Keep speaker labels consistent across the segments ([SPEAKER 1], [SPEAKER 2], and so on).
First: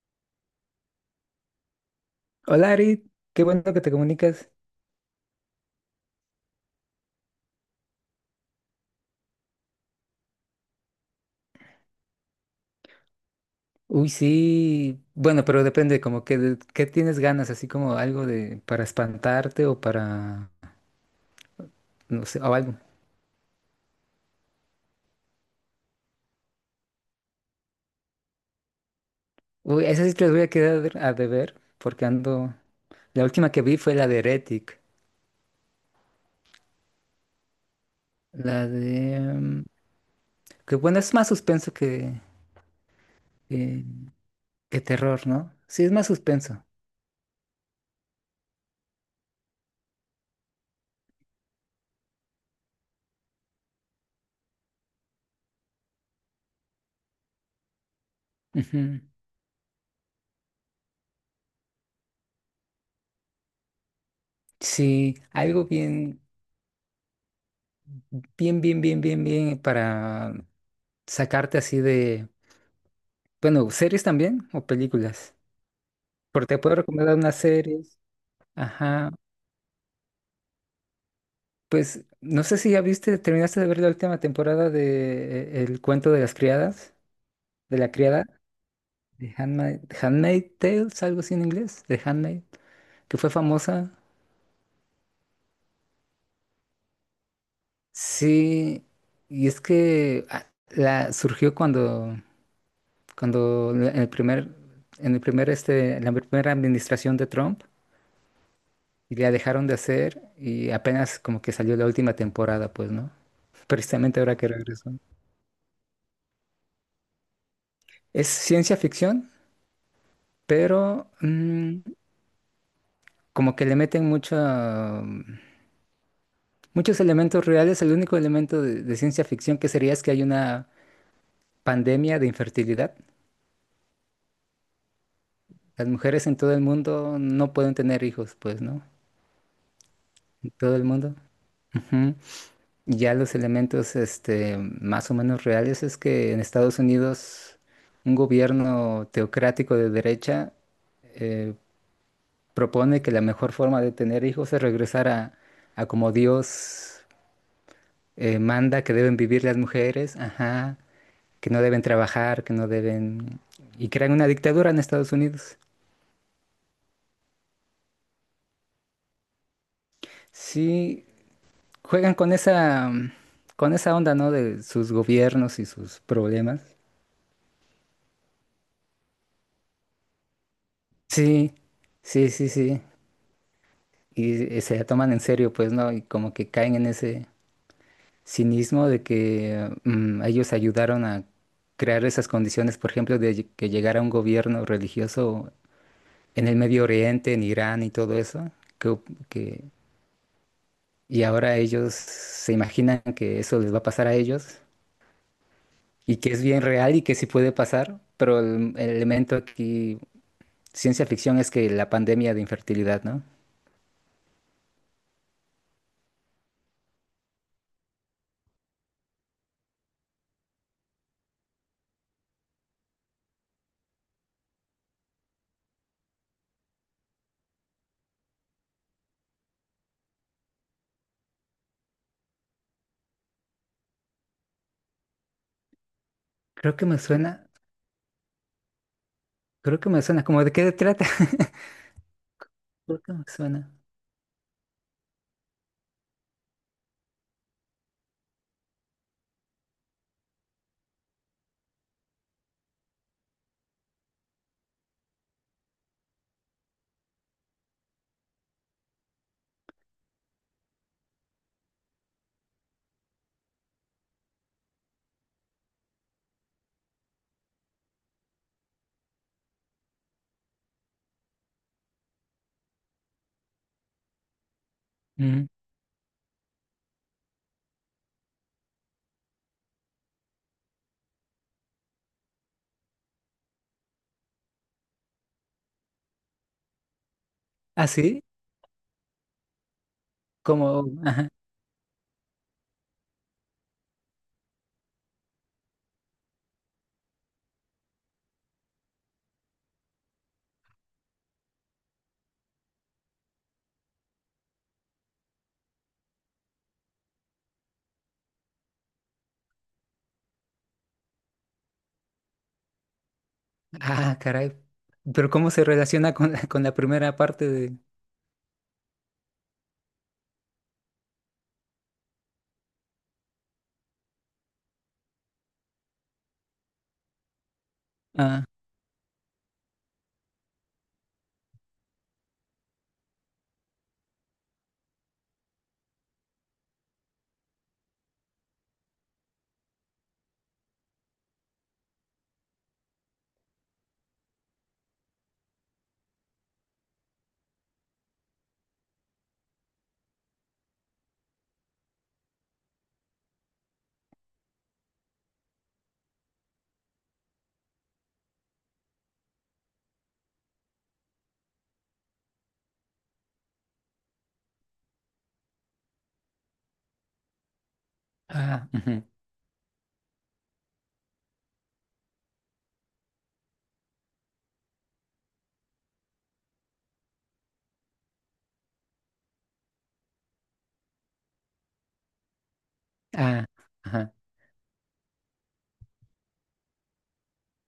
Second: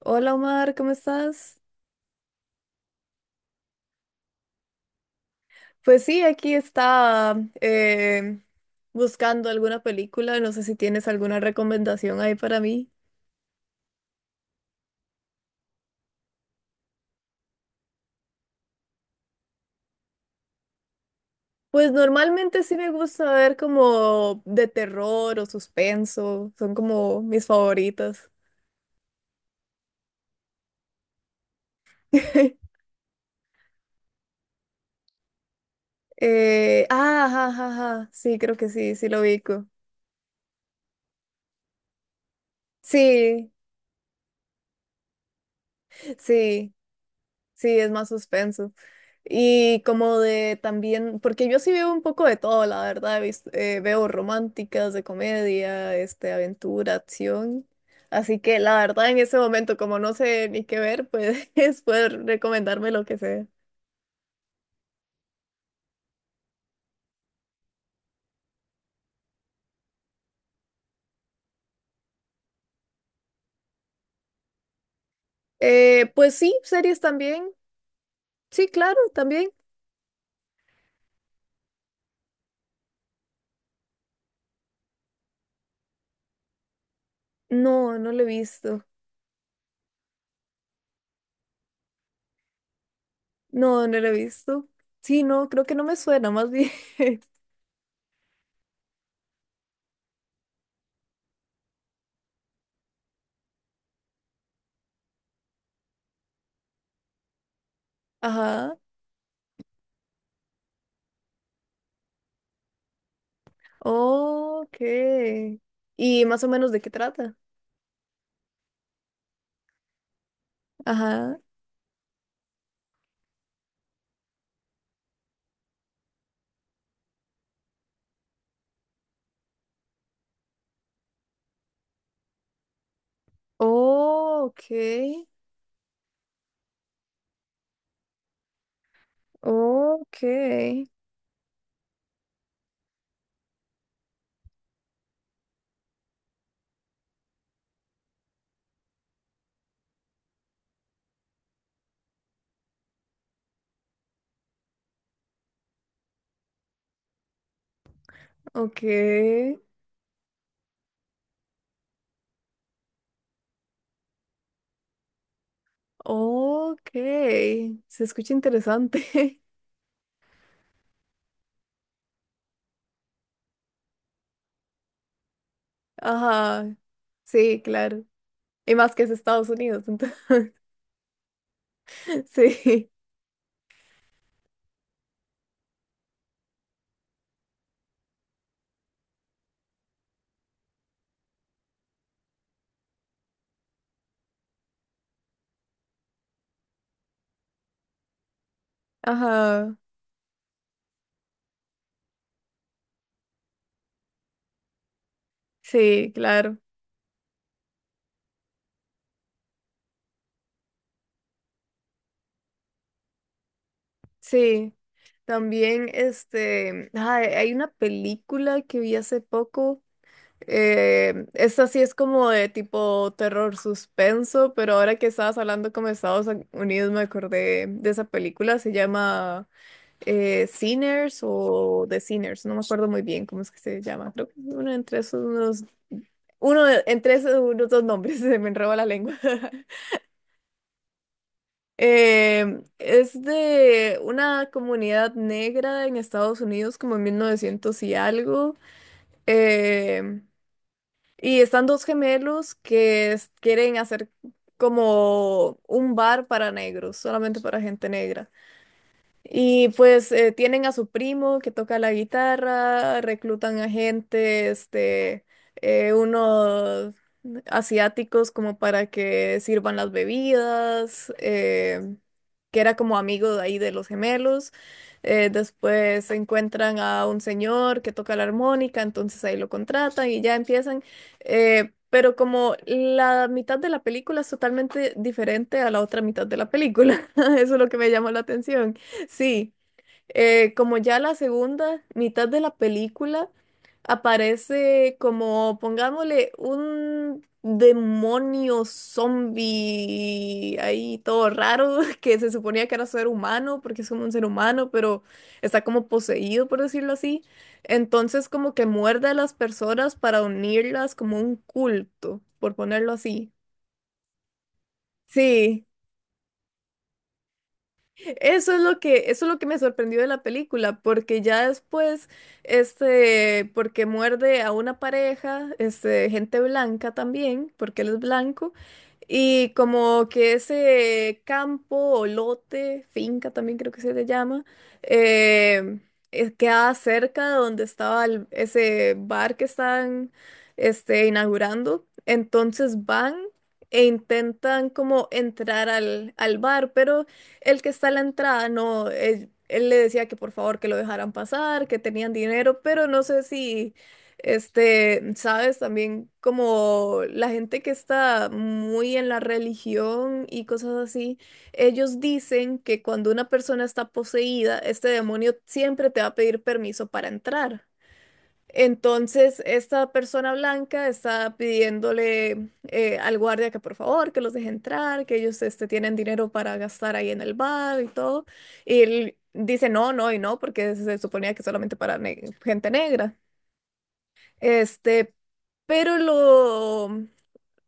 [SPEAKER 1] Hola Omar, ¿cómo estás?
[SPEAKER 2] Hola Ari, qué bueno que te comunicas.
[SPEAKER 1] Pues sí, aquí está buscando alguna película, no sé si tienes alguna recomendación ahí para mí.
[SPEAKER 2] Uy, sí, bueno, pero depende, como que qué tienes ganas, así como algo de para espantarte o para,
[SPEAKER 1] Pues
[SPEAKER 2] no sé, o
[SPEAKER 1] normalmente sí
[SPEAKER 2] algo.
[SPEAKER 1] me gusta ver como de terror o suspenso, son como mis favoritas.
[SPEAKER 2] Uy, esas sí te las voy a quedar a deber, porque ando, la última que vi fue la de Heretic,
[SPEAKER 1] Ajá, ajá, ajá, sí, creo que
[SPEAKER 2] la
[SPEAKER 1] sí, sí
[SPEAKER 2] de,
[SPEAKER 1] lo ubico.
[SPEAKER 2] que bueno, es más suspenso que,
[SPEAKER 1] Sí,
[SPEAKER 2] que, que terror, ¿no? Sí, es más suspenso.
[SPEAKER 1] sí. Sí, es más suspenso. Y como de también, porque yo sí veo un poco de todo, la verdad, veo románticas, de comedia, aventura, acción. Así que la
[SPEAKER 2] Ujú.
[SPEAKER 1] verdad en ese momento, como no sé ni qué ver, pues puedes recomendarme lo que sea.
[SPEAKER 2] Sí, algo bien para sacarte así de, bueno, series también o películas.
[SPEAKER 1] Pues
[SPEAKER 2] Porque
[SPEAKER 1] sí,
[SPEAKER 2] te puedo
[SPEAKER 1] series
[SPEAKER 2] recomendar unas
[SPEAKER 1] también.
[SPEAKER 2] series.
[SPEAKER 1] Sí, claro,
[SPEAKER 2] Ajá.
[SPEAKER 1] también.
[SPEAKER 2] Pues no sé si ya viste, terminaste de ver la última temporada de El cuento de las criadas, de la
[SPEAKER 1] No, no lo he
[SPEAKER 2] criada,
[SPEAKER 1] visto.
[SPEAKER 2] de Handmaid, Handmaid Tales, algo así en inglés, de Handmaid, que fue
[SPEAKER 1] No,
[SPEAKER 2] famosa.
[SPEAKER 1] no lo he visto. Sí, no, creo que no me suena, más bien.
[SPEAKER 2] Sí, y es que ah, la surgió cuando, en el primer, en el primer en la primera administración de Trump,
[SPEAKER 1] Ajá.
[SPEAKER 2] y la dejaron de hacer, y apenas como que salió la última temporada, pues, ¿no? Precisamente ahora que
[SPEAKER 1] Ok.
[SPEAKER 2] regresó.
[SPEAKER 1] ¿Y más o menos de qué trata?
[SPEAKER 2] Es ciencia ficción, pero
[SPEAKER 1] Ajá.
[SPEAKER 2] como que le meten mucha, muchos elementos reales. El único elemento de ciencia ficción que sería es que hay una pandemia de infertilidad.
[SPEAKER 1] Oh, ok.
[SPEAKER 2] Las mujeres en todo el mundo no pueden tener hijos, pues, ¿no?
[SPEAKER 1] Ok.
[SPEAKER 2] En todo el mundo. Ujú. Y ya los elementos, este, más o menos reales es que en Estados Unidos un gobierno teocrático de derecha eh, propone que la mejor forma de tener hijos es regresar a como Dios
[SPEAKER 1] Ok.
[SPEAKER 2] manda que deben vivir las mujeres, ajá, que no deben trabajar, que no deben... Y crean una dictadura en Estados Unidos.
[SPEAKER 1] Ok. Se escucha interesante.
[SPEAKER 2] Sí, juegan con esa, con esa onda, ¿no? De sus gobiernos y sus
[SPEAKER 1] Ajá.
[SPEAKER 2] problemas.
[SPEAKER 1] Sí, claro. Y más que es Estados Unidos, entonces.
[SPEAKER 2] Sí, sí, sí, sí.
[SPEAKER 1] Sí.
[SPEAKER 2] Y se la toman en serio, pues, ¿no? Y como que caen en ese cinismo de que ellos ayudaron a crear esas condiciones, por ejemplo, que llegara un gobierno religioso en el Medio Oriente, en Irán y todo eso, que, que
[SPEAKER 1] Ajá.
[SPEAKER 2] y ahora ellos se imaginan que eso les va a pasar a ellos
[SPEAKER 1] Sí,
[SPEAKER 2] y que es
[SPEAKER 1] claro.
[SPEAKER 2] bien real y que sí puede pasar, pero el elemento aquí, ciencia ficción, es que la pandemia de infertilidad, ¿no?
[SPEAKER 1] Sí. También, ay, hay una película que vi hace poco. Esta sí es como de tipo terror suspenso, pero ahora que estabas hablando como de Estados Unidos me acordé de esa película, se llama Sinners o The Sinners, no me acuerdo muy bien cómo es que se llama, creo que es uno entre esos unos,
[SPEAKER 2] Creo que me
[SPEAKER 1] entre esos
[SPEAKER 2] suena,
[SPEAKER 1] unos dos nombres, se me enreba la lengua.
[SPEAKER 2] creo que me suena, ¿como de qué trata? Creo que
[SPEAKER 1] Es
[SPEAKER 2] me suena.
[SPEAKER 1] de una comunidad negra en Estados Unidos como en 1900 y algo. Em, Y están dos gemelos que es- quieren hacer como un bar para negros, solamente para gente negra. Y pues tienen a su primo que toca la guitarra, reclutan a gente, unos asiáticos como para que sirvan las bebidas, que era como amigo de ahí de los gemelos.
[SPEAKER 2] Ujú.
[SPEAKER 1] Después encuentran a un señor que toca la armónica, entonces ahí lo contratan y ya empiezan. Pero como la mitad de la película es totalmente diferente a la otra mitad de la película, eso es lo que
[SPEAKER 2] ¿Ah,
[SPEAKER 1] me llamó la
[SPEAKER 2] sí?
[SPEAKER 1] atención. Sí, como
[SPEAKER 2] Como,
[SPEAKER 1] ya la
[SPEAKER 2] ajá.
[SPEAKER 1] segunda mitad de la película aparece como, pongámosle, un demonio zombie ahí todo raro que se suponía que era ser humano porque es como un ser humano, pero está como poseído, por decirlo así. Entonces como que muerde a las personas para unirlas como un culto, por ponerlo así.
[SPEAKER 2] Ah, caray. Pero ¿cómo se
[SPEAKER 1] Sí,
[SPEAKER 2] relaciona con la, con la primera parte de...
[SPEAKER 1] Eso es lo que me sorprendió de la película, porque ya después, porque muerde a una pareja, gente blanca también, porque él es
[SPEAKER 2] Ah,
[SPEAKER 1] blanco, y como que ese campo o lote, finca también creo que se le llama, eh, queda cerca de donde estaba ese bar que están, inaugurando, entonces van e intentan como entrar al bar, pero el que está a la entrada, no, él le decía que por favor que lo dejaran pasar, que tenían dinero, pero no sé si, sabes, también como la gente que está muy en la religión y cosas así, ellos dicen que cuando una persona está poseída, este demonio siempre te va a pedir permiso para entrar.
[SPEAKER 2] ah, ujú,
[SPEAKER 1] Entonces, esta persona blanca está pidiéndole al guardia que por favor, que los deje entrar, que ellos este, tienen dinero para gastar ahí en el bar y todo. Y él dice no, no y no, porque se suponía que solamente para gente negra.
[SPEAKER 2] ah, ajá,
[SPEAKER 1] Este, pero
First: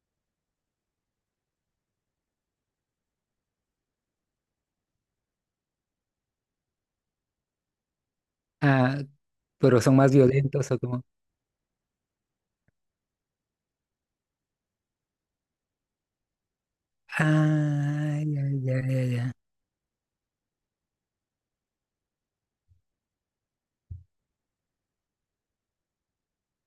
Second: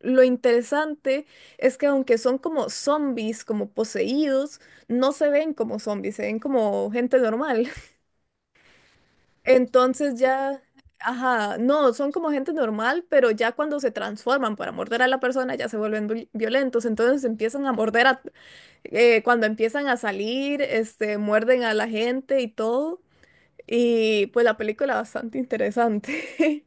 [SPEAKER 1] lo interesante es que aunque son como zombies, como poseídos, no se ven como zombies, se ven como gente normal.
[SPEAKER 2] ah, pero ¿son más
[SPEAKER 1] Entonces ya,
[SPEAKER 2] violentos o como...?
[SPEAKER 1] ajá, no, son como gente normal, pero ya cuando se transforman para morder a la persona ya se vuelven violentos, entonces empiezan a morder
[SPEAKER 2] Ah,
[SPEAKER 1] a,
[SPEAKER 2] ya, ya, ya, ya.
[SPEAKER 1] cuando empiezan a salir, muerden a la gente y todo. Y pues la película bastante interesante.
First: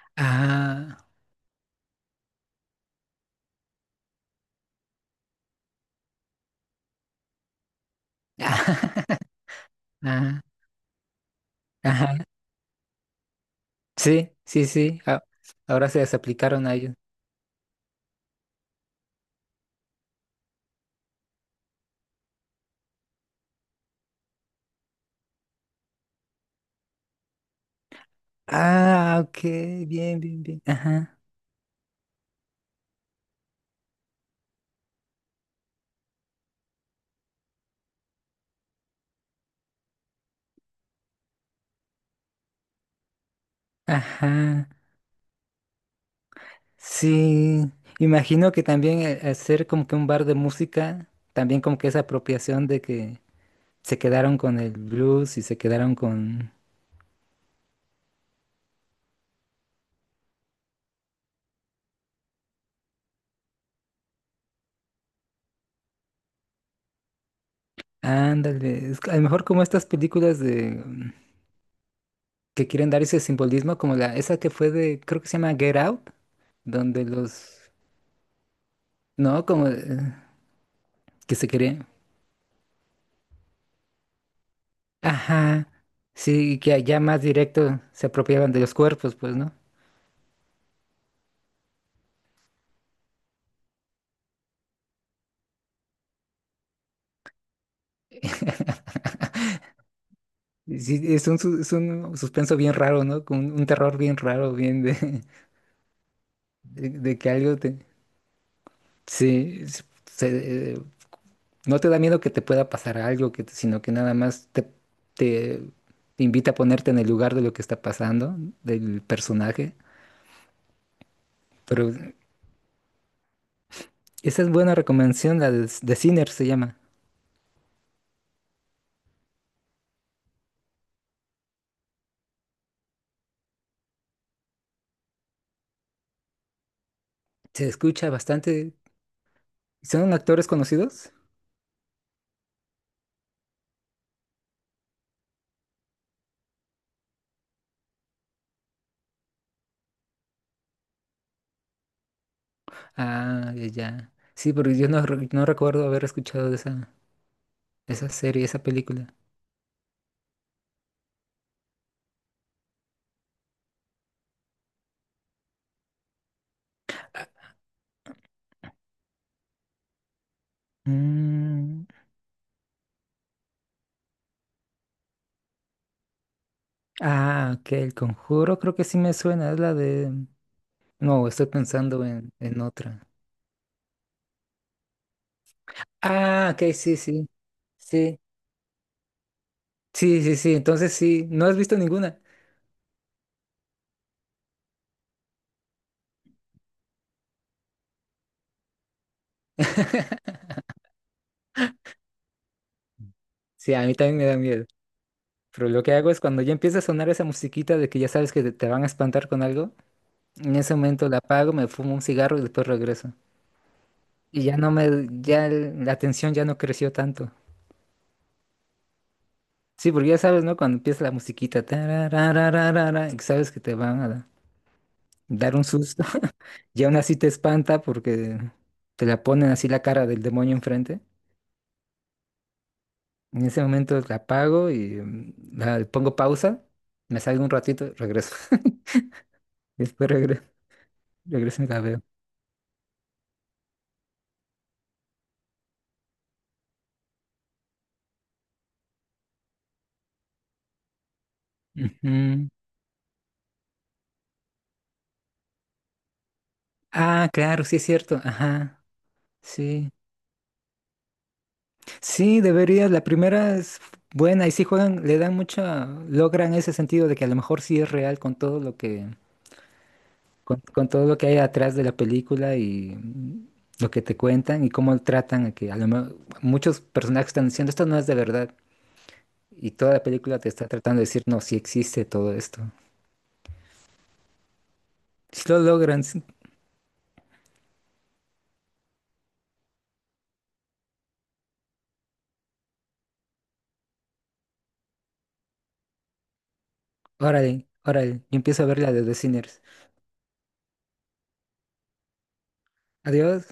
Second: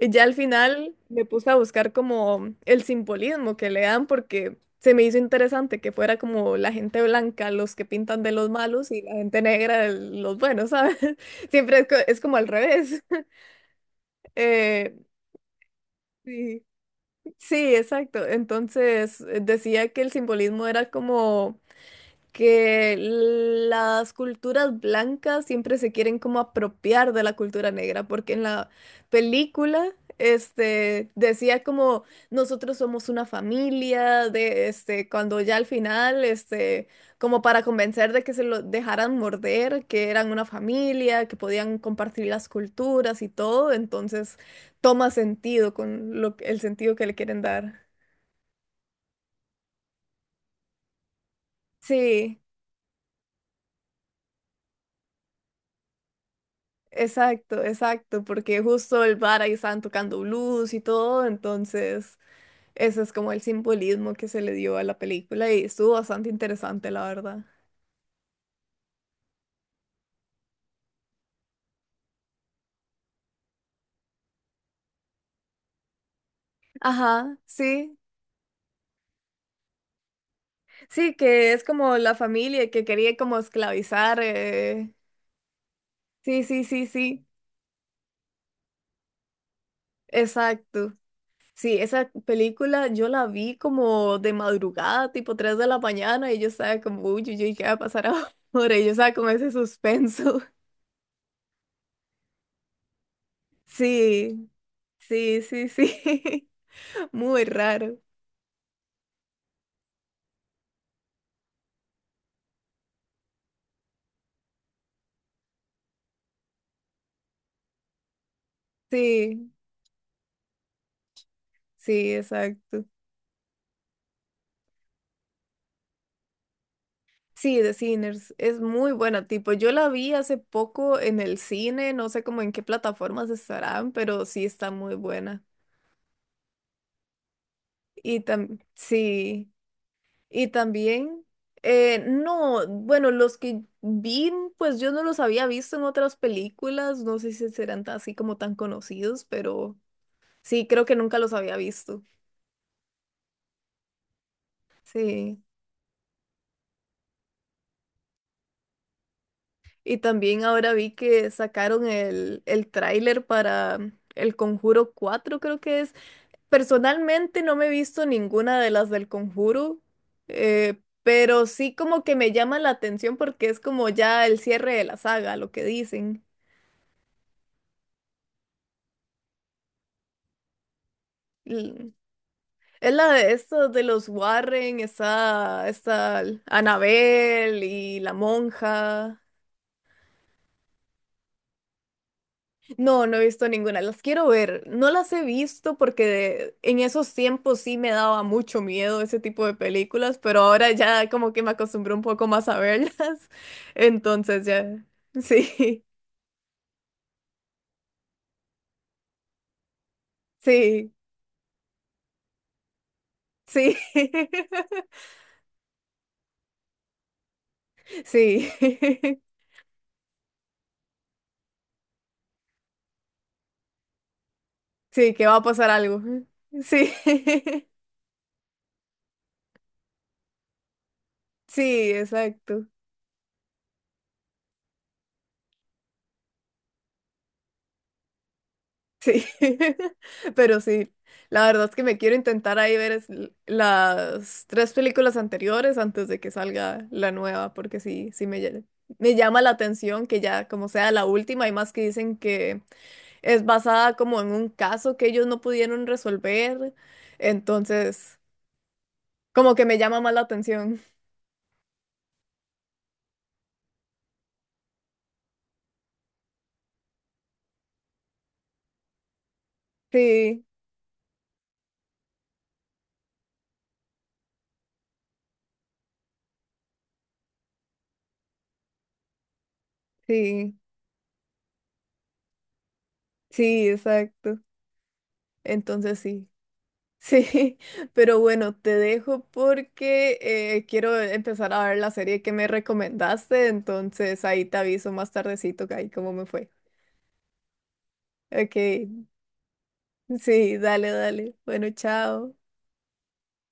[SPEAKER 1] Ya al final
[SPEAKER 2] Ah,
[SPEAKER 1] me puse a buscar como el simbolismo que le dan porque se me hizo interesante que fuera como la gente blanca los que pintan de los
[SPEAKER 2] ah,
[SPEAKER 1] malos y la gente negra de los
[SPEAKER 2] ah,
[SPEAKER 1] buenos, ¿sabes? Siempre es
[SPEAKER 2] ajá.
[SPEAKER 1] como al revés.
[SPEAKER 2] Sí, sí,
[SPEAKER 1] Eh,
[SPEAKER 2] sí. a- Ahora se las
[SPEAKER 1] sí,
[SPEAKER 2] aplicaron a ellos.
[SPEAKER 1] sí, exacto. Entonces decía que el simbolismo era como que las culturas blancas siempre se quieren como apropiar de la cultura negra, porque en la
[SPEAKER 2] Ah, ok,
[SPEAKER 1] película
[SPEAKER 2] bien, bien, bien.
[SPEAKER 1] este
[SPEAKER 2] Ajá,
[SPEAKER 1] decía como nosotros somos una familia de este cuando ya al final este como para convencer de que se lo dejaran morder, que eran una familia, que podían compartir las culturas y todo, entonces
[SPEAKER 2] ajá.
[SPEAKER 1] toma sentido con lo, el sentido que le quieren
[SPEAKER 2] Sí.
[SPEAKER 1] dar.
[SPEAKER 2] Imagino que también hacer como que un bar de música, también como que esa
[SPEAKER 1] Sí.
[SPEAKER 2] apropiación de que se quedaron con el blues y se quedaron con.
[SPEAKER 1] Exacto, exacto, porque justo el bar ahí estaban tocando blues y todo, entonces ese es como el simbolismo que se le dio a la película y estuvo bastante interesante, la verdad.
[SPEAKER 2] Ándale. Es que a lo mejor como estas películas de que quieren dar ese simbolismo, como la, esa que fue de, creo que se llama Get Out, donde
[SPEAKER 1] Ajá,
[SPEAKER 2] los.
[SPEAKER 1] sí,
[SPEAKER 2] No, como
[SPEAKER 1] sí,
[SPEAKER 2] que se
[SPEAKER 1] que es
[SPEAKER 2] querían.
[SPEAKER 1] como la familia que quería como esclavizar.
[SPEAKER 2] Ajá,
[SPEAKER 1] Sí,
[SPEAKER 2] sí, y
[SPEAKER 1] sí,
[SPEAKER 2] que
[SPEAKER 1] sí,
[SPEAKER 2] allá más
[SPEAKER 1] sí,
[SPEAKER 2] directo se apropiaban de los cuerpos, pues, ¿no?
[SPEAKER 1] exacto. Sí, esa película yo la vi como de madrugada, tipo 3 de la mañana, y yo estaba como, uy, uy, uy, ¿qué va a pasar ahora? Y yo estaba con ese suspenso.
[SPEAKER 2] Y sí, es un, su- es un suspenso bien raro, ¿no? Con un terror bien
[SPEAKER 1] Sí.
[SPEAKER 2] raro, bien de,
[SPEAKER 1] Sí, sí, sí.
[SPEAKER 2] de que
[SPEAKER 1] Muy
[SPEAKER 2] algo te...
[SPEAKER 1] raro.
[SPEAKER 2] Sí, no te da miedo que te pueda pasar algo, que, te- sino que nada más te, te invita a ponerte en el lugar de lo que está pasando, del
[SPEAKER 1] Sí,
[SPEAKER 2] personaje. Pero
[SPEAKER 1] sí, exacto.
[SPEAKER 2] esa es buena recomendación, la de Sinner se llama.
[SPEAKER 1] Sí, The Sinners es muy buena, tipo, yo la vi hace poco en el cine, no sé cómo en qué plataformas estarán, pero sí está muy buena.
[SPEAKER 2] Se escucha
[SPEAKER 1] Y tam
[SPEAKER 2] bastante.
[SPEAKER 1] sí,
[SPEAKER 2] ¿Son actores
[SPEAKER 1] y
[SPEAKER 2] conocidos?
[SPEAKER 1] también, no, bueno, los que vi, pues yo no los había visto en otras películas, no sé si serán así como tan conocidos, pero sí, creo que nunca los había visto.
[SPEAKER 2] Ah, ya. Ya. Sí, porque yo no, re-
[SPEAKER 1] Sí.
[SPEAKER 2] no recuerdo haber escuchado de esa, esa serie, esa película.
[SPEAKER 1] Y también ahora vi que sacaron el tráiler para El Conjuro 4 creo que es. Personalmente no me he visto ninguna de las del Conjuro, pero sí
[SPEAKER 2] Mm,
[SPEAKER 1] como que me llama la atención porque es como ya el cierre de la saga, lo que dicen.
[SPEAKER 2] Ah, ok, El Conjuro creo que sí me suena, es la de... No, estoy
[SPEAKER 1] L-
[SPEAKER 2] pensando en
[SPEAKER 1] Es
[SPEAKER 2] otra.
[SPEAKER 1] la de estos de los Warren, está, está
[SPEAKER 2] Ah, ok, sí, sí.
[SPEAKER 1] Annabelle y la
[SPEAKER 2] Sí,
[SPEAKER 1] monja.
[SPEAKER 2] sí, sí, sí, entonces sí, no has visto ninguna.
[SPEAKER 1] No, no he visto ninguna. Las quiero ver. No las he visto porque en esos tiempos sí me daba mucho miedo ese tipo de películas, pero ahora ya como que me acostumbré un poco más a verlas.
[SPEAKER 2] Sí, a mí también me da
[SPEAKER 1] Entonces
[SPEAKER 2] miedo.
[SPEAKER 1] ya.
[SPEAKER 2] Pero lo
[SPEAKER 1] Sí,
[SPEAKER 2] que hago es cuando ya empieza a sonar esa musiquita de que ya sabes que te van a espantar con algo, en ese
[SPEAKER 1] sí,
[SPEAKER 2] momento la apago, me fumo un cigarro y después regreso.
[SPEAKER 1] sí.
[SPEAKER 2] Y ya no me, ya la atención ya no creció tanto.
[SPEAKER 1] Sí.
[SPEAKER 2] Sí, porque ya sabes, ¿no? Cuando empieza la musiquita, tararararara, y sabes que te van a
[SPEAKER 1] Sí, que va a
[SPEAKER 2] dar un
[SPEAKER 1] pasar algo.
[SPEAKER 2] susto. Y
[SPEAKER 1] Sí.
[SPEAKER 2] aún así te espanta porque te la ponen así la cara del demonio enfrente.
[SPEAKER 1] Sí, exacto.
[SPEAKER 2] En ese momento la apago y la, le pongo pausa, me salgo un ratito, regreso.
[SPEAKER 1] Sí,
[SPEAKER 2] Después
[SPEAKER 1] pero sí, la
[SPEAKER 2] regreso
[SPEAKER 1] verdad
[SPEAKER 2] y
[SPEAKER 1] es
[SPEAKER 2] la
[SPEAKER 1] que me
[SPEAKER 2] veo.
[SPEAKER 1] quiero intentar ahí ver las tres películas anteriores antes de que salga la nueva, porque sí, me llama la atención que ya como sea la última, hay más que dicen
[SPEAKER 2] Ujú.
[SPEAKER 1] que es basada como en un caso que ellos no pudieron resolver,
[SPEAKER 2] Ah, claro, sí es cierto.
[SPEAKER 1] entonces
[SPEAKER 2] Ajá,
[SPEAKER 1] como que me
[SPEAKER 2] sí.
[SPEAKER 1] llama más la atención.
[SPEAKER 2] Sí, deberías. La primera es buena y sí juegan, le dan mucha, logran ese sentido de que a lo mejor sí es real con todo lo que,
[SPEAKER 1] Sí,
[SPEAKER 2] con todo lo que hay atrás de la película y lo que te cuentan y cómo tratan a que a lo mejor muchos personajes están diciendo esto no es de verdad y toda la película te
[SPEAKER 1] sí,
[SPEAKER 2] está tratando de decir no, sí existe todo esto.
[SPEAKER 1] sí, exacto.
[SPEAKER 2] Si lo
[SPEAKER 1] Entonces
[SPEAKER 2] logran, sí,
[SPEAKER 1] sí. Sí, pero bueno, te dejo porque quiero empezar a ver la serie que me recomendaste, entonces ahí te aviso más tardecito que ahí cómo me fue.
[SPEAKER 2] órale, órale. Yo
[SPEAKER 1] Ok,
[SPEAKER 2] empiezo a ver la de The Sinners.
[SPEAKER 1] sí, dale, dale. Bueno, chao.
[SPEAKER 2] Adiós.